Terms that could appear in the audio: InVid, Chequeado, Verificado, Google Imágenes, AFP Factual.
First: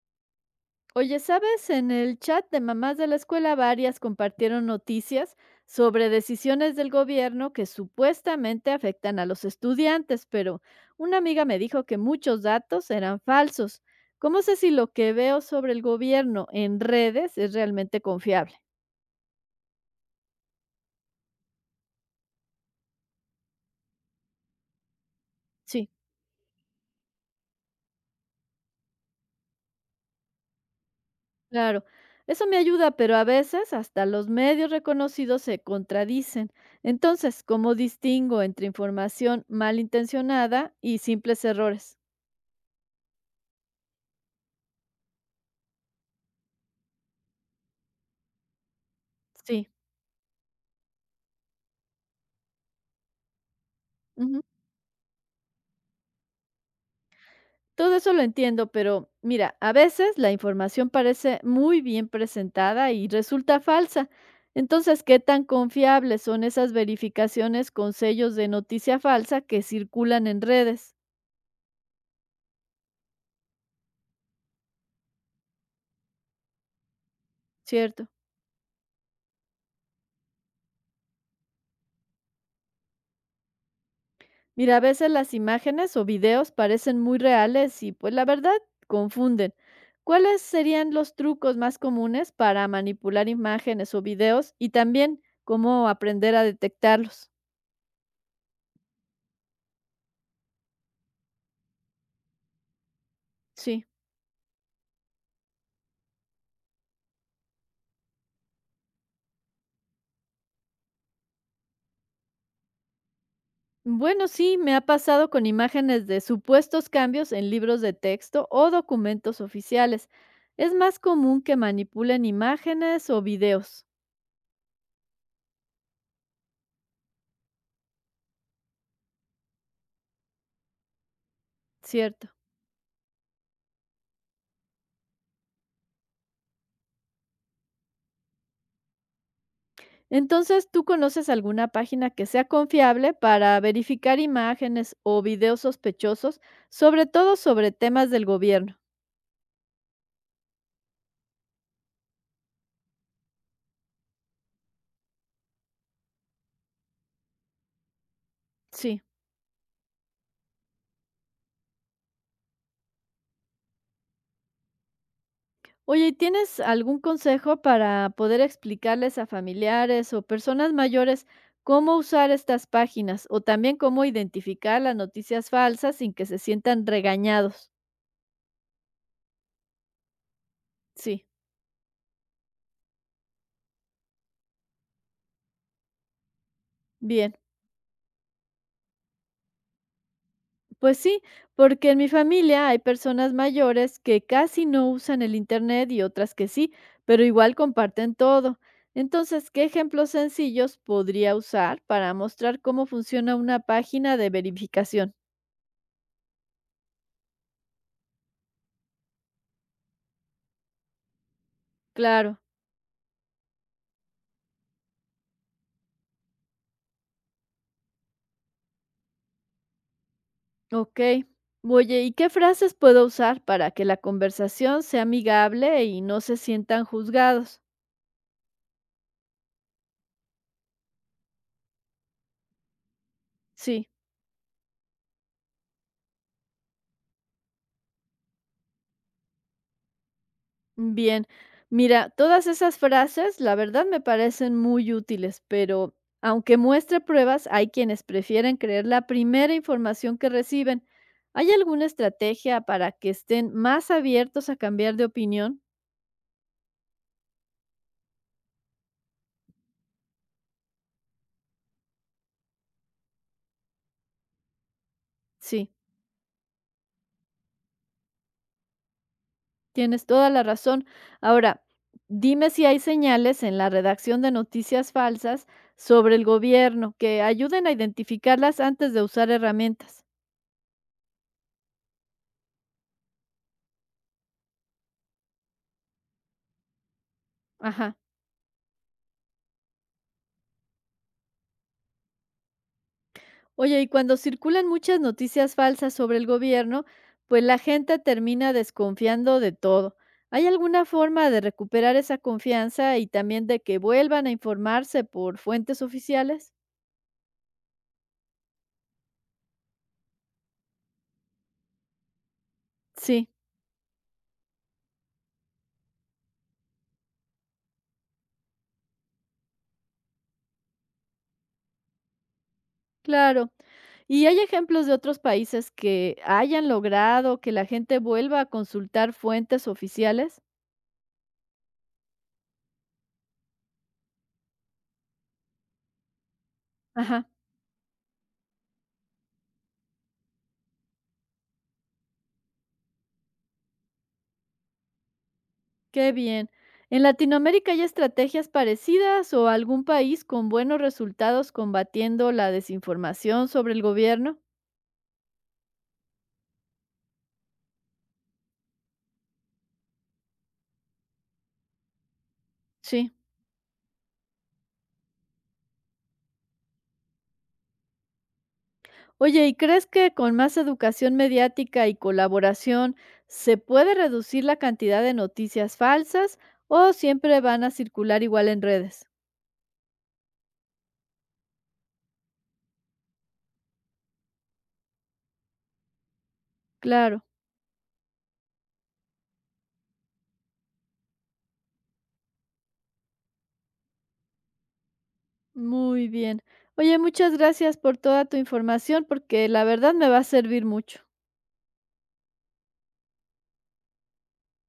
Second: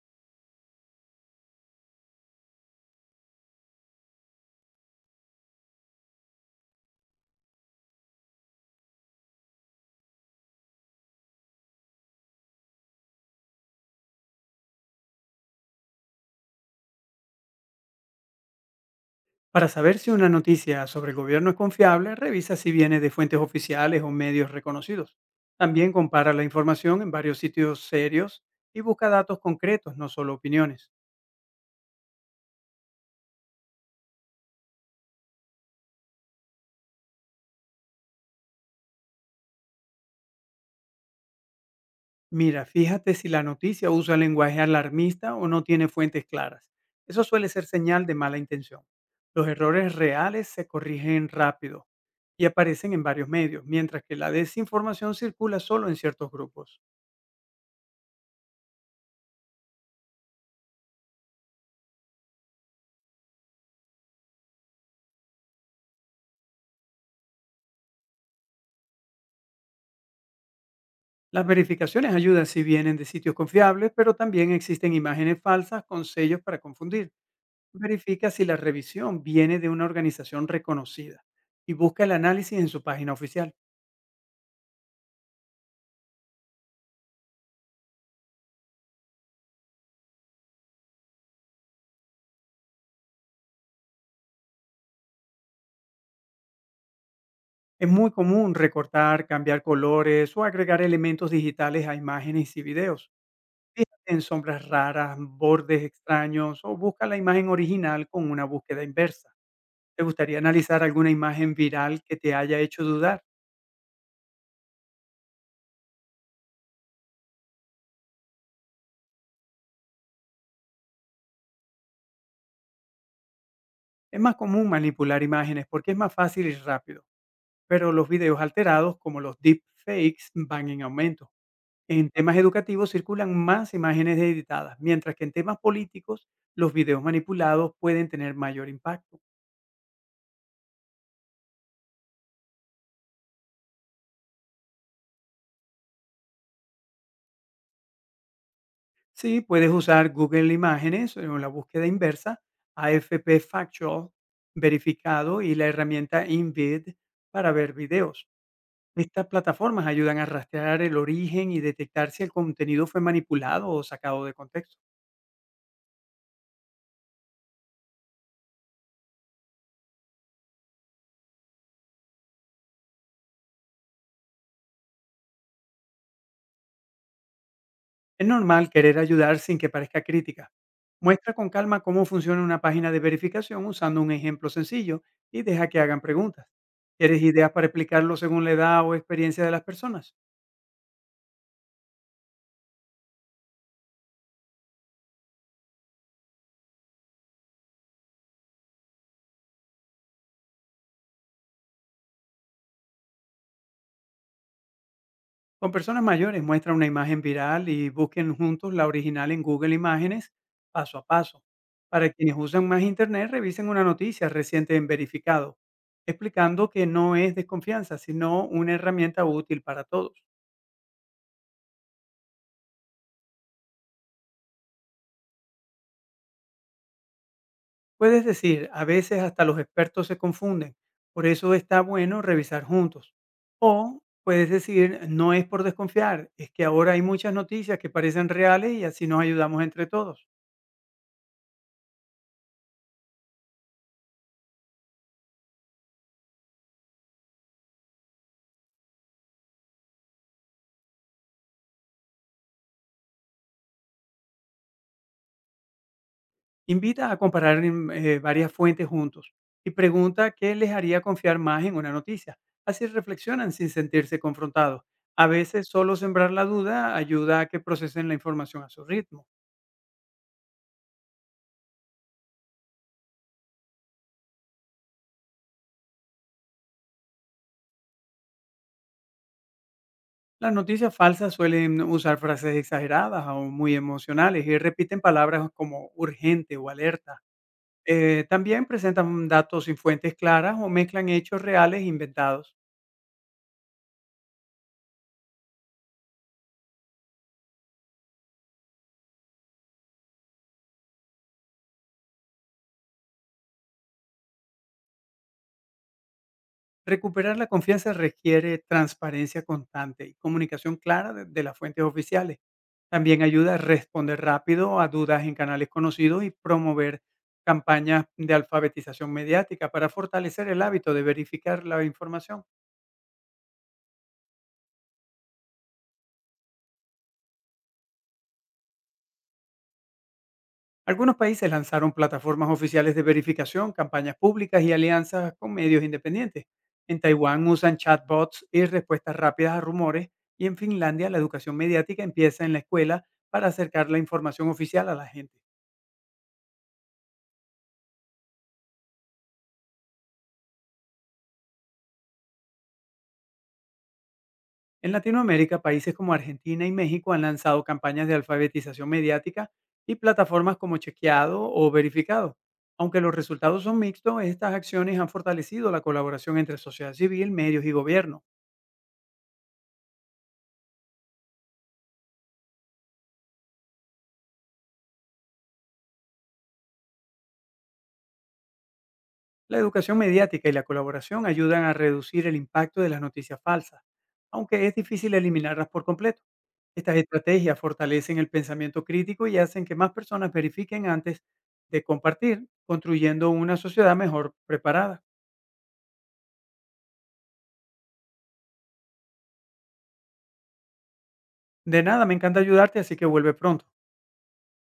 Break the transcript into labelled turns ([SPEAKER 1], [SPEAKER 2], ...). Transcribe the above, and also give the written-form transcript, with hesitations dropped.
[SPEAKER 1] Oye, ¿sabes? En el chat de mamás de la escuela varias compartieron noticias sobre decisiones del gobierno que supuestamente afectan a los estudiantes, pero una amiga me dijo que muchos datos eran falsos. ¿Cómo sé si lo que veo sobre el gobierno en redes es realmente confiable?
[SPEAKER 2] Para saber si una noticia sobre el gobierno es confiable, revisa si viene de fuentes oficiales o medios reconocidos.
[SPEAKER 1] Sí.
[SPEAKER 2] También compara la información en varios sitios serios y busca datos concretos, no solo opiniones.
[SPEAKER 1] Claro, eso me ayuda, pero a veces hasta los medios reconocidos se contradicen. Entonces, ¿cómo distingo entre información malintencionada y simples errores?
[SPEAKER 2] Mira, fíjate si la noticia usa lenguaje alarmista o no tiene fuentes claras. Eso suele ser señal de mala intención. Los
[SPEAKER 1] Sí.
[SPEAKER 2] errores reales se corrigen rápido y aparecen en varios medios, mientras que la
[SPEAKER 1] Ujú.
[SPEAKER 2] desinformación circula solo en ciertos grupos.
[SPEAKER 1] Todo eso lo entiendo, pero mira, a veces la información parece muy bien presentada y resulta falsa. Entonces, ¿qué tan confiables son esas verificaciones con sellos de noticia falsa que circulan en redes?
[SPEAKER 2] Las verificaciones ayudan si vienen de sitios confiables, pero también existen imágenes falsas con sellos para confundir.
[SPEAKER 1] Cierto.
[SPEAKER 2] Verifica si la revisión viene de una organización reconocida y busca el análisis en su página oficial.
[SPEAKER 1] Mira, a veces las imágenes o videos parecen muy reales y pues la verdad confunden. ¿Cuáles serían los trucos más comunes para manipular imágenes o videos y también cómo aprender a detectarlos?
[SPEAKER 2] Es muy común recortar, cambiar colores o agregar elementos digitales a imágenes y videos.
[SPEAKER 1] Sí.
[SPEAKER 2] Fíjate en sombras raras, bordes extraños o busca la imagen original con una búsqueda inversa. ¿Te gustaría analizar alguna imagen viral que te haya hecho dudar?
[SPEAKER 1] Bueno, sí, me ha pasado con imágenes de supuestos cambios en libros de texto o documentos oficiales. Es más común que manipulen imágenes o videos,
[SPEAKER 2] Es más común manipular imágenes porque es más fácil y rápido pero los videos alterados, como los deepfakes, van en aumento. En
[SPEAKER 1] ¿cierto?
[SPEAKER 2] temas educativos circulan más imágenes editadas, mientras que en temas políticos los videos manipulados pueden tener mayor impacto.
[SPEAKER 1] Entonces, ¿tú conoces alguna página que sea confiable para verificar imágenes o videos sospechosos, sobre todo sobre temas del gobierno?
[SPEAKER 2] Sí, puedes usar Google Imágenes o la búsqueda inversa, AFP Factual verificado y la herramienta InVid para ver videos.
[SPEAKER 1] Sí.
[SPEAKER 2] Estas plataformas ayudan a rastrear el origen y detectar si el contenido fue manipulado o sacado de contexto.
[SPEAKER 1] Oye, ¿y tienes algún consejo para poder explicarles a familiares o personas mayores cómo usar estas páginas o también cómo identificar las noticias falsas sin que se sientan regañados?
[SPEAKER 2] Es normal querer ayudar sin que parezca crítica.
[SPEAKER 1] Sí,
[SPEAKER 2] Muestra con calma cómo funciona una página de verificación usando un ejemplo sencillo y deja que hagan preguntas. ¿Quieres
[SPEAKER 1] bien.
[SPEAKER 2] ideas para explicarlo según la edad o experiencia de las personas?
[SPEAKER 1] Pues sí, porque en mi familia hay personas mayores que casi no usan el Internet y otras que sí, pero igual comparten todo. Entonces, ¿qué ejemplos sencillos podría usar para mostrar cómo funciona una página de verificación?
[SPEAKER 2] Con personas mayores muestra una imagen viral y busquen juntos la original en Google Imágenes paso a paso. Para quienes
[SPEAKER 1] Claro.
[SPEAKER 2] usan más Internet, revisen una noticia reciente en verificado, explicando que no es desconfianza, sino una herramienta útil para todos.
[SPEAKER 1] Ok. Oye, ¿y qué frases puedo usar para que la conversación sea amigable y no se sientan juzgados?
[SPEAKER 2] Puedes decir, a veces hasta los expertos se confunden, por eso está bueno revisar juntos.
[SPEAKER 1] Sí,
[SPEAKER 2] O puedes decir, no es por desconfiar, es que ahora hay muchas noticias que parecen reales y así nos ayudamos entre todos.
[SPEAKER 1] bien. Mira, todas esas frases, la verdad me parecen muy útiles, pero aunque muestre pruebas, hay quienes prefieren creer la primera información que reciben. ¿Hay alguna estrategia para que estén más abiertos a cambiar de opinión?
[SPEAKER 2] Invita a comparar varias fuentes juntos y pregunta qué les haría confiar más en una noticia. Así reflexionan sin sentirse confrontados. A veces
[SPEAKER 1] Sí.
[SPEAKER 2] solo sembrar la duda ayuda a que procesen la información a su ritmo.
[SPEAKER 1] Tienes toda la razón. Ahora, dime si hay señales en la redacción de noticias falsas sobre el gobierno que ayuden a identificarlas antes de usar herramientas.
[SPEAKER 2] Las noticias falsas suelen usar frases exageradas o muy emocionales y repiten palabras como urgente o alerta.
[SPEAKER 1] Ajá.
[SPEAKER 2] También presentan datos sin fuentes claras o mezclan hechos reales e inventados.
[SPEAKER 1] Oye, y cuando circulan muchas noticias falsas sobre el gobierno, pues la gente termina desconfiando de todo. ¿Hay alguna forma de recuperar esa confianza y también de que vuelvan a informarse por fuentes oficiales?
[SPEAKER 2] Recuperar la confianza requiere transparencia constante y comunicación clara de las fuentes oficiales. También
[SPEAKER 1] Sí.
[SPEAKER 2] ayuda a responder rápido a dudas en canales conocidos y promover campañas de alfabetización mediática para fortalecer el hábito de verificar la información.
[SPEAKER 1] Claro. ¿Y hay ejemplos de otros países que hayan logrado que la gente vuelva a consultar fuentes oficiales?
[SPEAKER 2] Algunos países lanzaron plataformas oficiales de verificación, campañas públicas y alianzas con medios independientes. En
[SPEAKER 1] Ajá,
[SPEAKER 2] Taiwán usan chatbots y respuestas rápidas a rumores y en Finlandia la educación mediática empieza en la escuela para acercar la información oficial a la gente.
[SPEAKER 1] qué bien. ¿En Latinoamérica hay estrategias parecidas o algún país con buenos resultados combatiendo la desinformación sobre el gobierno?
[SPEAKER 2] En Latinoamérica, países como Argentina y México han lanzado campañas de alfabetización mediática y plataformas como Chequeado o Verificado. Aunque
[SPEAKER 1] Sí.
[SPEAKER 2] los resultados son mixtos, estas acciones han fortalecido la colaboración entre sociedad civil, medios y gobierno.
[SPEAKER 1] Oye, ¿y crees que con más educación mediática y colaboración se puede reducir la cantidad de noticias falsas o siempre van a circular igual en redes?
[SPEAKER 2] La educación mediática y la colaboración ayudan a reducir el impacto de las noticias falsas, aunque es difícil eliminarlas por completo. Estas
[SPEAKER 1] Claro.
[SPEAKER 2] estrategias fortalecen el pensamiento crítico y hacen que más personas verifiquen antes de compartir, construyendo una sociedad mejor preparada.
[SPEAKER 1] Muy bien. Oye, muchas gracias por toda tu información, porque la verdad me va a servir mucho.
[SPEAKER 2] De nada, me encanta ayudarte, así que vuelve pronto.